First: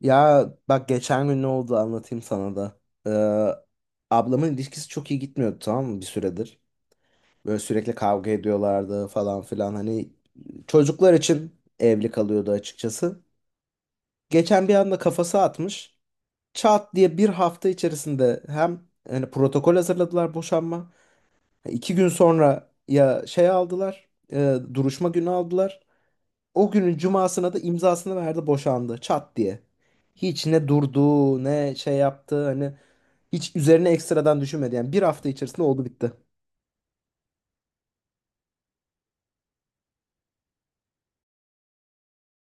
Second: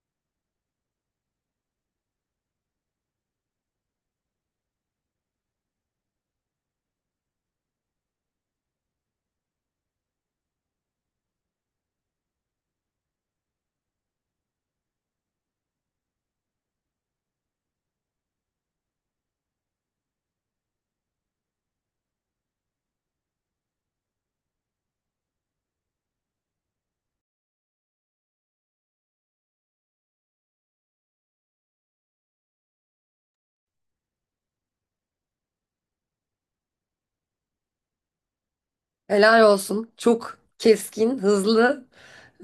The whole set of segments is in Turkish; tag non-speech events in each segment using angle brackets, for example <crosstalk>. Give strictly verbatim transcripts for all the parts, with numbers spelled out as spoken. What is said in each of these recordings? Ya bak geçen gün ne oldu anlatayım sana da. Ee, Ablamın ilişkisi çok iyi gitmiyordu, tamam mı, bir süredir. Böyle sürekli kavga ediyorlardı falan filan. Hani çocuklar için evli kalıyordu açıkçası. Geçen bir anda kafası atmış. Çat diye bir hafta içerisinde hem hani protokol hazırladılar boşanma. İki gün sonra ya şey aldılar. E, duruşma günü aldılar. O günün cumasına da imzasını verdi, boşandı çat diye. Hiç ne durdu ne şey yaptı, hani hiç üzerine ekstradan düşünmedi. Yani bir hafta içerisinde oldu bitti. Helal olsun. Çok keskin, hızlı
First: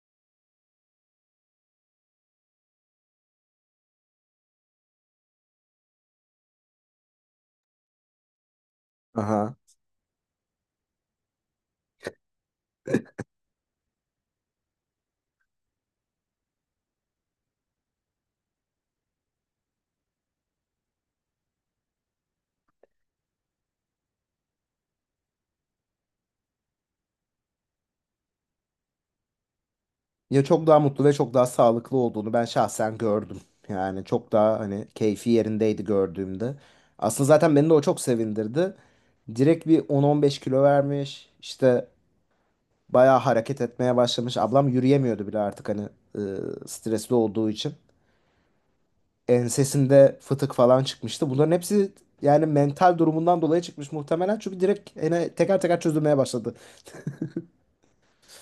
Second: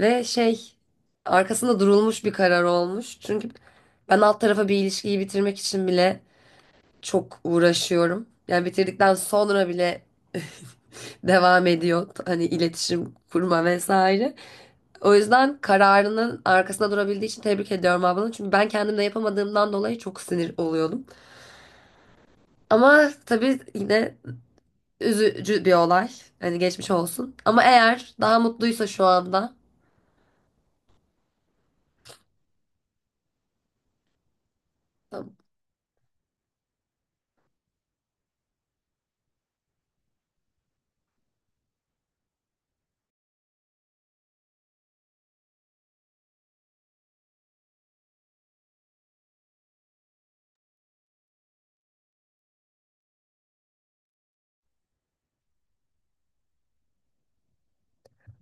ve şey arkasında durulmuş bir karar olmuş. Çünkü ben alt tarafa bir ilişkiyi bitirmek için bile çok uğraşıyorum. Yani bitirdikten Aha. sonra bile <laughs> devam ediyor. Hani iletişim kurma vesaire. O yüzden kararının arkasında durabildiği için tebrik ediyorum ablanı. Çünkü ben kendim de yapamadığımdan dolayı çok sinir oluyordum. Ama tabii yine üzücü bir olay. Hani geçmiş olsun. Ama eğer daha mutluysa şu anda. Ya çok daha mutlu ve çok daha sağlıklı olduğunu ben şahsen gördüm. Yani çok daha hani keyfi Tabii, yerindeydi gördüğümde. Aslında zaten beni de o çok sevindirdi. Direkt bir on on beş kilo vermiş. İşte bayağı hareket etmeye başlamış. Ablam yürüyemiyordu bile artık, hani e, stresli olduğu için. Ensesinde fıtık falan çıkmıştı. Bunların hepsi yani mental durumundan dolayı çıkmış muhtemelen. Çünkü direkt hani teker teker çözülmeye başladı.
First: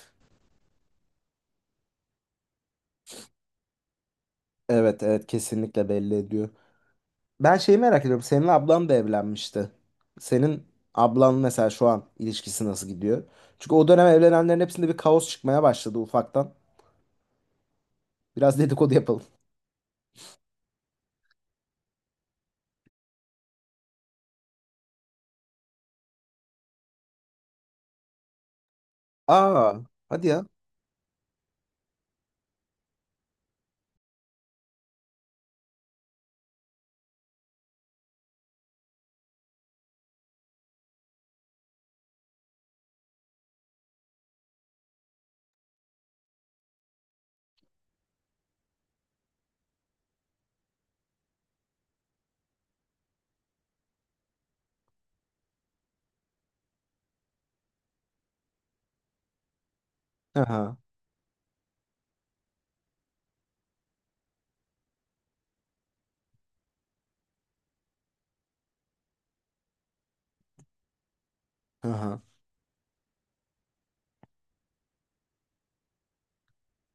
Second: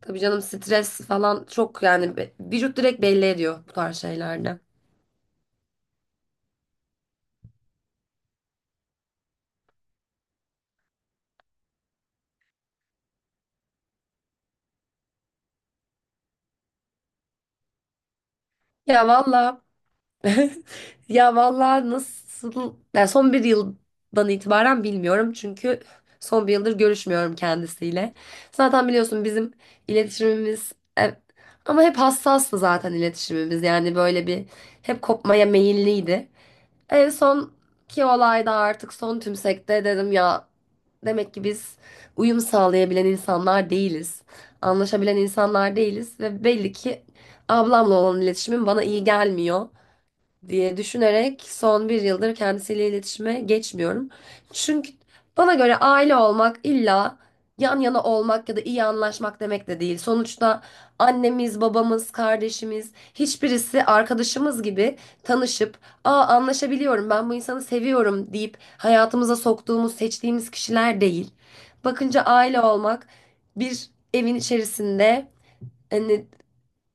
tabii canım, stres falan çok, yani be- vücut direkt belli ediyor bu tarz şeylerde. Evet, evet, kesinlikle belli ediyor. Ben şeyi merak ediyorum. Senin ablan da evlenmişti. Senin ablan mesela şu an ilişkisi nasıl gidiyor? Çünkü o dönem evlenenlerin hepsinde bir kaos çıkmaya başladı ufaktan. Biraz dedikodu Ya yapalım. valla, <laughs> ya valla, nasıl yani, son bir yıldan itibaren bilmiyorum çünkü son bir yıldır görüşmüyorum kendisiyle. Zaten biliyorsun bizim Aa, hadi ya. iletişimimiz, e, ama hep hassastı zaten iletişimimiz, yani böyle bir, hep kopmaya meyilliydi. En son ki olayda artık son tümsekte dedim ya. Demek ki biz uyum sağlayabilen insanlar değiliz. Anlaşabilen insanlar değiliz ve belli ki ablamla olan iletişimim bana iyi gelmiyor diye düşünerek son bir yıldır kendisiyle iletişime geçmiyorum. Çünkü bana göre aile olmak illa yan yana olmak ya da iyi anlaşmak demek de değil. Sonuçta Aha, annemiz, babamız, kardeşimiz, hiçbirisi arkadaşımız gibi tanışıp, "Aa, anlaşabiliyorum, ben bu insanı seviyorum." deyip hayatımıza soktuğumuz, seçtiğimiz kişiler değil. aha. Bakınca aile olmak bir evin içerisinde, hani,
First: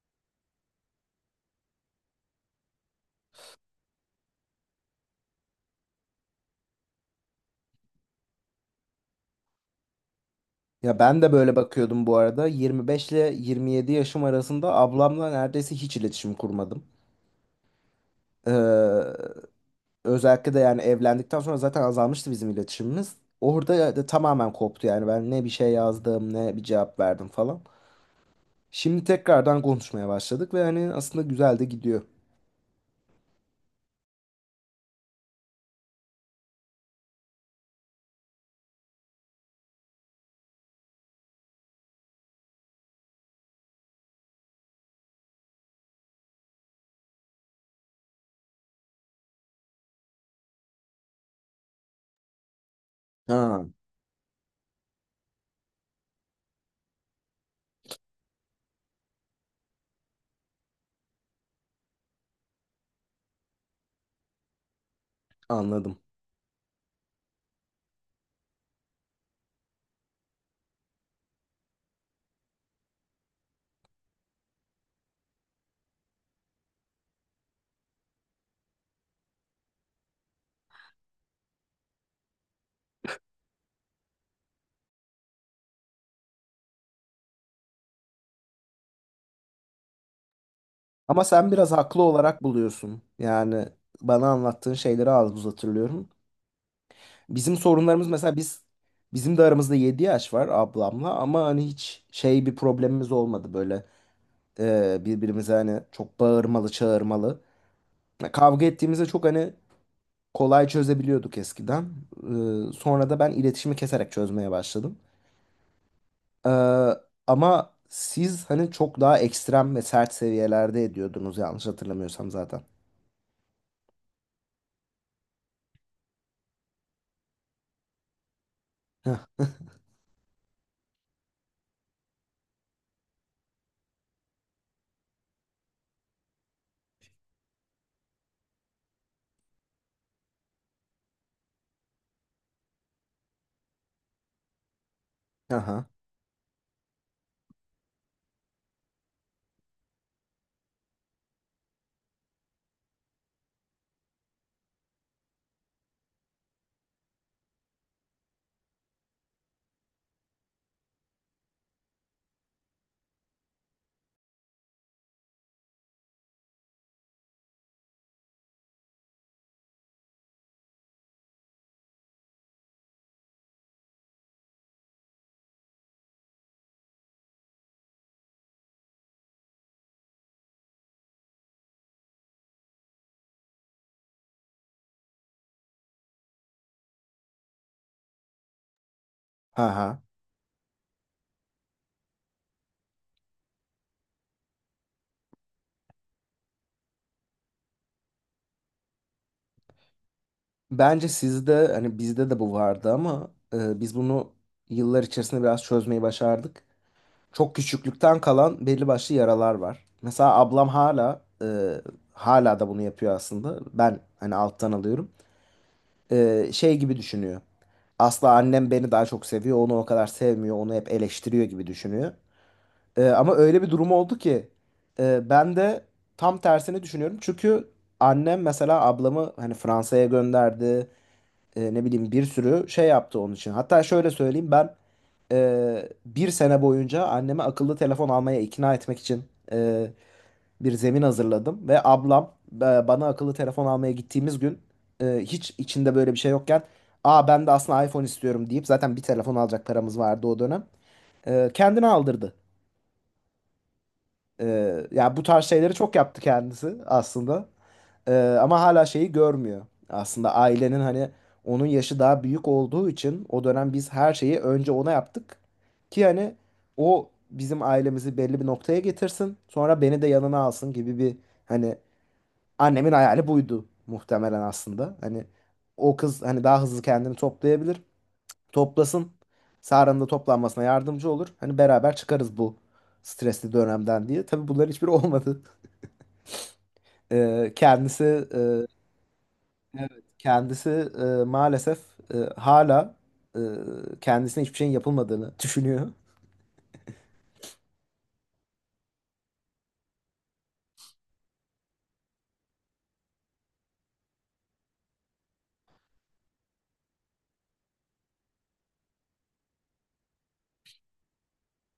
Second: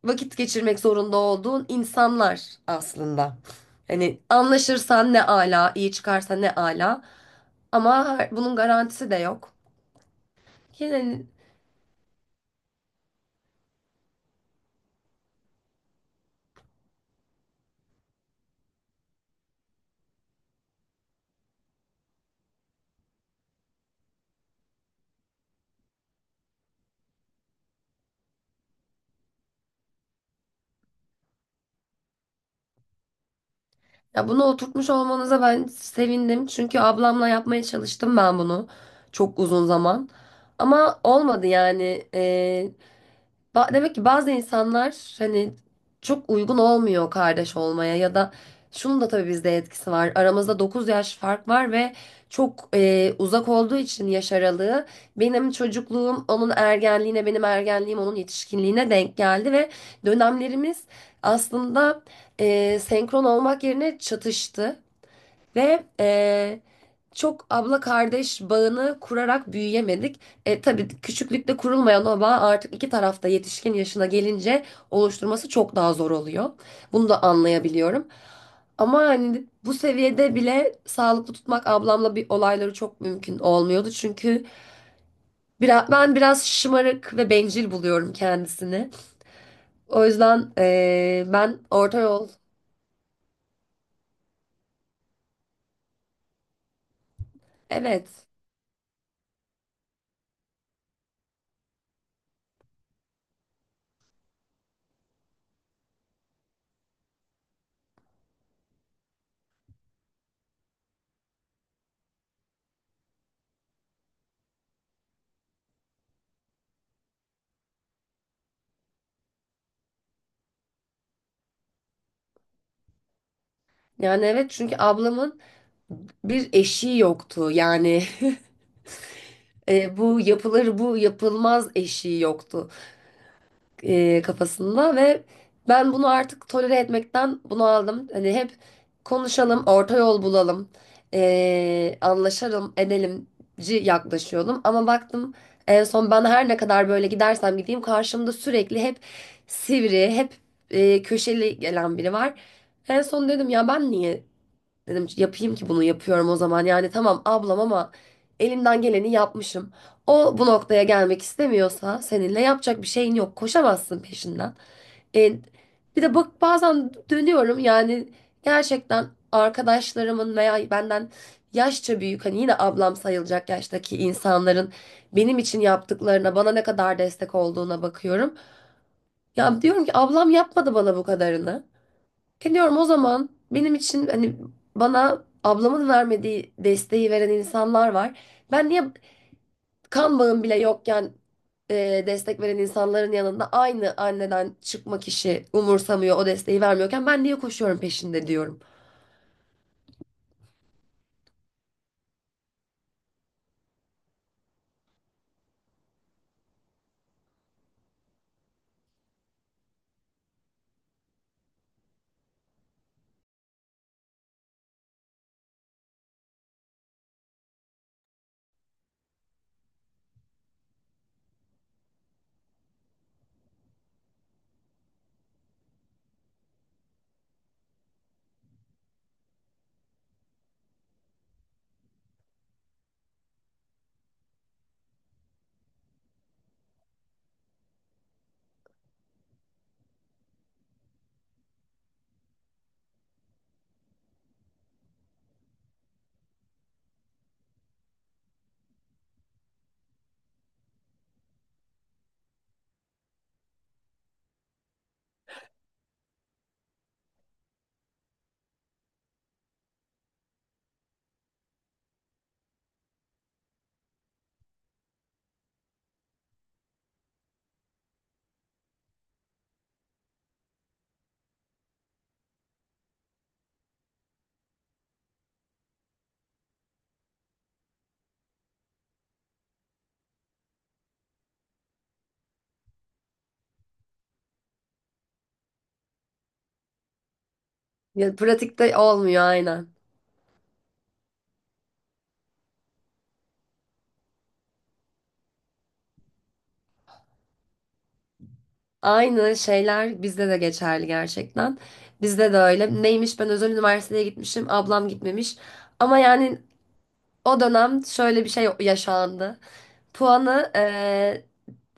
vakit geçirmek zorunda olduğun insanlar aslında. Hani anlaşırsan ne ala, iyi çıkarsa ne ala. Ama her- bunun garantisi de yok. Ya ben Yine, de böyle bakıyordum bu arada. yirmi beş ile yirmi yedi yaşım arasında ablamla neredeyse hiç iletişim kurmadım. Ee, Özellikle de yani evlendikten sonra zaten azalmıştı bizim iletişimimiz. Orada da tamamen koptu, yani ben ne bir şey yazdım ne bir cevap verdim falan. Şimdi tekrardan konuşmaya başladık ve hani aslında güzel de gidiyor. ya bunu oturtmuş olmanıza ben sevindim. Çünkü ablamla yapmaya çalıştım ben bunu çok uzun zaman. Ama olmadı yani. Ee, Ba- Demek ki bazı insanlar, hani, çok uygun olmuyor kardeş olmaya ya da, şunun da tabii bizde etkisi var. Aramızda dokuz yaş fark var ve çok e, uzak Ha, olduğu için yaş aralığı, benim çocukluğum onun ergenliğine, benim ergenliğim onun yetişkinliğine denk geldi ve dönemlerimiz aslında, e, senkron olmak yerine çatıştı. Ve anladım. eee, çok abla kardeş bağını kurarak büyüyemedik. E, tabii küçüklükte kurulmayan o bağ artık iki tarafta yetişkin yaşına gelince oluşturması çok daha zor oluyor. Bunu da anlayabiliyorum. Ama hani bu seviyede bile sağlıklı tutmak ablamla bir olayları çok mümkün olmuyordu. Çünkü biraz, ben biraz şımarık ve bencil buluyorum kendisini. O yüzden Ama eee, sen ben biraz orta haklı yol, olarak buluyorsun. Yani bana anlattığın şeyleri az buz hatırlıyorum. Bizim sorunlarımız evet, mesela biz Bizim de aramızda yedi yaş var ablamla, ama hani hiç şey bir problemimiz olmadı böyle, e, birbirimize hani çok bağırmalı çağırmalı. Ya kavga ettiğimizde çok hani kolay çözebiliyorduk eskiden. E, sonra da ben iletişimi keserek çözmeye başladım. Ee, Ama siz hani çok daha ekstrem ve sert seviyelerde ediyordunuz yanlış hatırlamıyorsam zaten. yani evet, çünkü ablamın bir eşiği yoktu. Yani, Heh, <laughs> e, bu yapılır bu yapılmaz eşiği yoktu e, kafasında ve ben bunu artık tolere etmekten bunu aldım. Hani hep konuşalım, orta yol bulalım, e, anlaşalım, edelimci yaklaşıyordum. Ama baktım en aha. son ben her ne kadar böyle gidersem gideyim karşımda sürekli hep sivri, hep e, köşeli gelen biri var. En son dedim ya, ben niye dedim yapayım ki bunu, yapıyorum o zaman. Yani tamam ablam, ama elimden geleni yapmışım. O bu noktaya gelmek istemiyorsa seninle yapacak bir şeyin yok. Koşamazsın peşinden. E, bir de bak, bazen dönüyorum, yani gerçekten arkadaşlarımın veya benden yaşça büyük, hani yine ablam sayılacak yaştaki insanların benim için yaptıklarına, bana ne kadar destek olduğuna bakıyorum. Ya diyorum ki ablam yapmadı bana bu kadarını. E diyorum, o zaman benim için, hani, bana ablamın vermediği desteği veren insanlar var. Ben niye Aha. kan bağım bile yokken, e, destek veren insanların yanında, aynı anneden çıkma kişi umursamıyor o desteği vermiyorken, ben niye koşuyorum peşinde diyorum. Bence sizde hani bizde de bu vardı, ama e, biz bunu yıllar içerisinde biraz çözmeyi başardık. Çok küçüklükten kalan belli başlı yaralar var. Mesela ablam hala e, hala da bunu yapıyor aslında. Ben hani alttan alıyorum. E, şey gibi düşünüyor. Asla, annem beni daha çok seviyor, onu o kadar sevmiyor, onu hep eleştiriyor gibi düşünüyor. Ee, ama öyle bir durum oldu ki e, ben de tam tersini düşünüyorum. Çünkü annem mesela ablamı hani Fransa'ya gönderdi. E, ne bileyim bir sürü şey yaptı onun için. Hatta şöyle söyleyeyim, ben e, bir sene boyunca anneme akıllı telefon almaya ikna etmek için e, bir zemin hazırladım. Ve ablam, e, bana akıllı telefon almaya gittiğimiz gün, e, hiç içinde böyle bir şey yokken, aa ben de aslında iPhone istiyorum deyip, zaten bir telefon alacak paramız vardı o dönem. E, kendine aldırdı. Ee, yani bu tarz şeyleri çok yaptı kendisi aslında. Ee, ama hala şeyi görmüyor. Aslında ailenin hani, onun yaşı daha büyük olduğu için o dönem biz her şeyi önce ona yaptık. Ki hani o bizim ailemizi belli bir noktaya getirsin. Sonra beni de yanına alsın gibi bir, hani annemin hayali buydu muhtemelen aslında. Hani o kız hani daha hızlı kendini toplayabilir, toplasın. Sara'nın da toplanmasına yardımcı olur. Hani beraber çıkarız bu stresli dönemden diye. Tabii bunların hiçbiri <laughs> olmadı. Ee, kendisi Ya e, pratikte olmuyor aynen. evet, Kendisi e, maalesef e, hala e, kendisine hiçbir şeyin yapılmadığını düşünüyor. Aynı şeyler bizde de geçerli gerçekten. Bizde de öyle. Neymiş, ben özel üniversiteye gitmişim, ablam gitmemiş. Ama yani o dönem şöyle bir şey yaşandı. Puanı e,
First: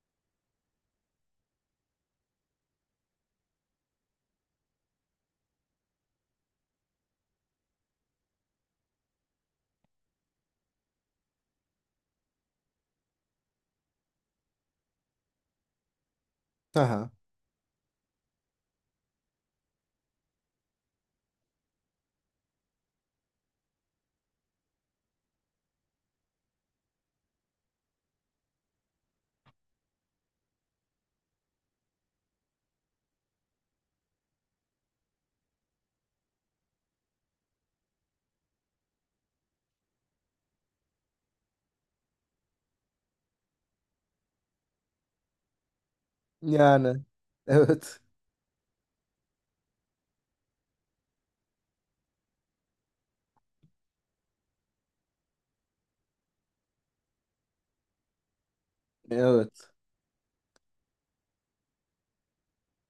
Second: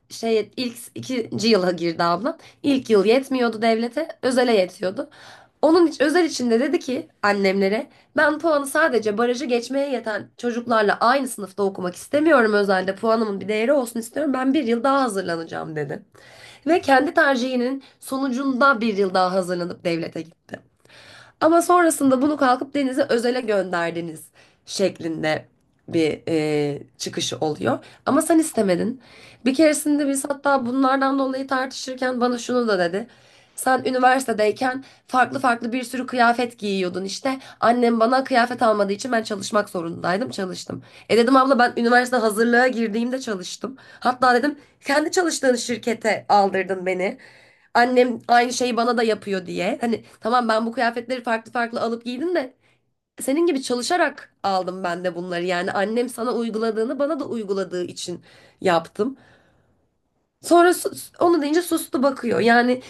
şey ilk ikinci yıla girdi ablam. İlk yıl yetmiyordu devlete, özele yetiyordu. Onun için özel içinde dedi ki annemlere, ben puanı sadece barajı geçmeye yeten çocuklarla aynı sınıfta okumak istemiyorum, özelde puanımın bir değeri olsun istiyorum. Ben bir yıl daha hazırlanacağım dedi. Ve Aha. kendi tercihinin sonucunda bir yıl daha hazırlanıp devlete gitti. Ama sonrasında bunu kalkıp, "Denize özele gönderdiniz," şeklinde bir e, çıkışı oluyor. Ama sen istemedin. Bir keresinde biz hatta bunlardan dolayı tartışırken bana şunu da dedi. "Sen üniversitedeyken farklı farklı bir sürü kıyafet giyiyordun işte. Annem bana kıyafet almadığı için ben çalışmak zorundaydım. Çalıştım." E dedim, abla, ben üniversite hazırlığa girdiğimde çalıştım. Hatta dedim kendi çalıştığın şirkete aldırdın Yani beni, evet. annem aynı şeyi bana da yapıyor diye. Hani tamam ben bu kıyafetleri farklı farklı alıp giydim de senin gibi çalışarak aldım ben de bunları. Yani annem sana uyguladığını bana da uyguladığı için yaptım. Evet. Sonra sus- onu deyince sustu, bakıyor. Yani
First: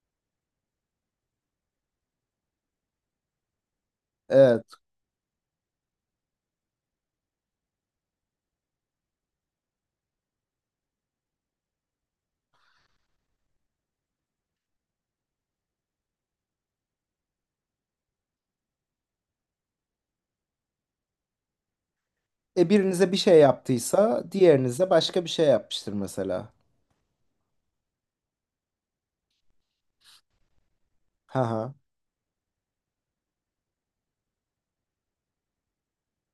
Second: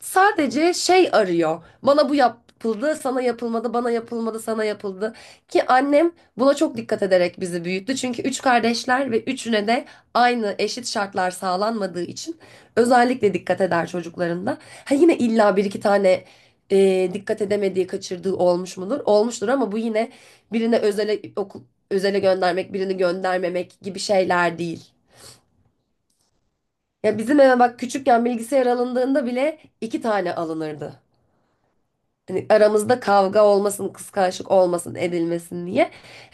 sadece şey arıyor. Bana bu yapıldı, sana yapılmadı, bana yapılmadı, Evet. sana yapıldı. Ki annem buna çok dikkat ederek bizi büyüttü. Çünkü üç kardeşler ve üçüne de aynı eşit şartlar sağlanmadığı için özellikle dikkat eder çocuklarında. Ha, yine illa bir iki tane e, dikkat edemediği, kaçırdığı olmuş mudur? Olmuştur, ama bu yine birine özele okul, özele E göndermek, birini birinize bir şey göndermemek gibi yaptıysa şeyler diğerinize değil. başka bir şey yapmıştır mesela. Ya bizim eve bak, küçükken bilgisayar alındığında bile iki tane alınırdı. Haha. Hani aramızda kavga olmasın, kıskançlık olmasın, edilmesin diye.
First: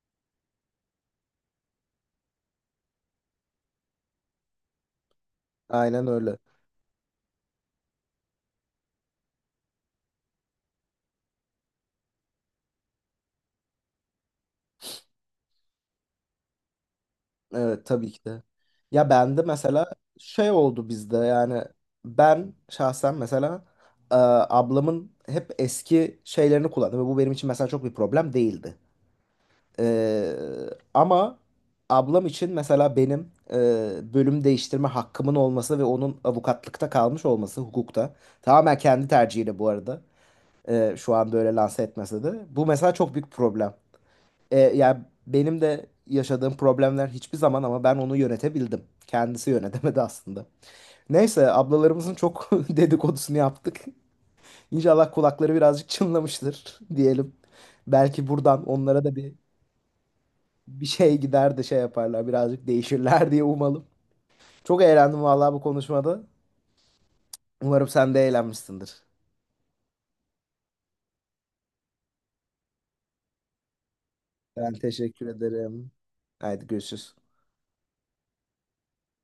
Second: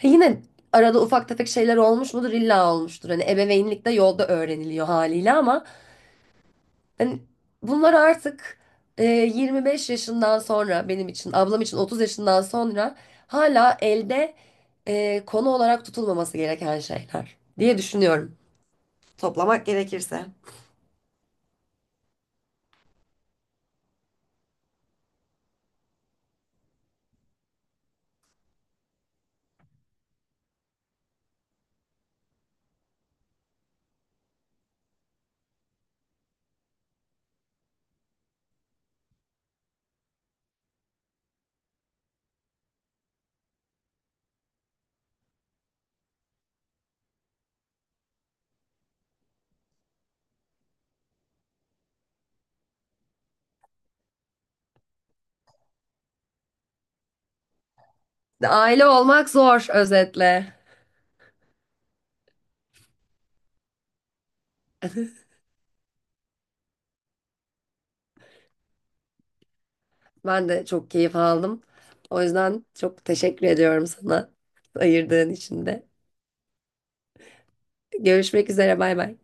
Ha, yine arada ufak tefek şeyler olmuş mudur? İlla olmuştur. Hani ebeveynlik de yolda öğreniliyor haliyle, ama Aynen öyle. hani bunlar artık e, yirmi beş yaşından sonra benim için, ablam için otuz yaşından sonra hala elde e, konu olarak tutulmaması gereken şeyler diye Evet, tabii ki düşünüyorum. de. Ya bende Toplamak mesela gerekirse. şey oldu bizde yani Ben şahsen mesela, e, ablamın hep eski şeylerini kullandım ve bu benim için mesela çok bir problem değildi. E, ama ablam için mesela benim e, bölüm değiştirme hakkımın olması ve onun avukatlıkta kalmış olması, hukukta, tamamen kendi tercihiyle bu arada, e, şu anda öyle lanse etmese de bu mesela çok büyük problem. E, yani benim de yaşadığım problemler hiçbir zaman, ama ben onu yönetebildim. Kendisi yönetemedi aslında. Neyse, ablalarımızın çok <laughs> dedikodusunu yaptık. İnşallah kulakları birazcık çınlamıştır <laughs> diyelim. Belki buradan Aile onlara da olmak bir zor özetle. bir şey gider de şey yaparlar, birazcık değişirler <laughs> diye umalım. Çok eğlendim vallahi bu konuşmada. Umarım sen de eğlenmişsindir. Ben de çok keyif aldım. O yüzden çok teşekkür ediyorum sana Ben teşekkür ayırdığın için de. ederim. Haydi görüşürüz. Görüşmek üzere, bay bay.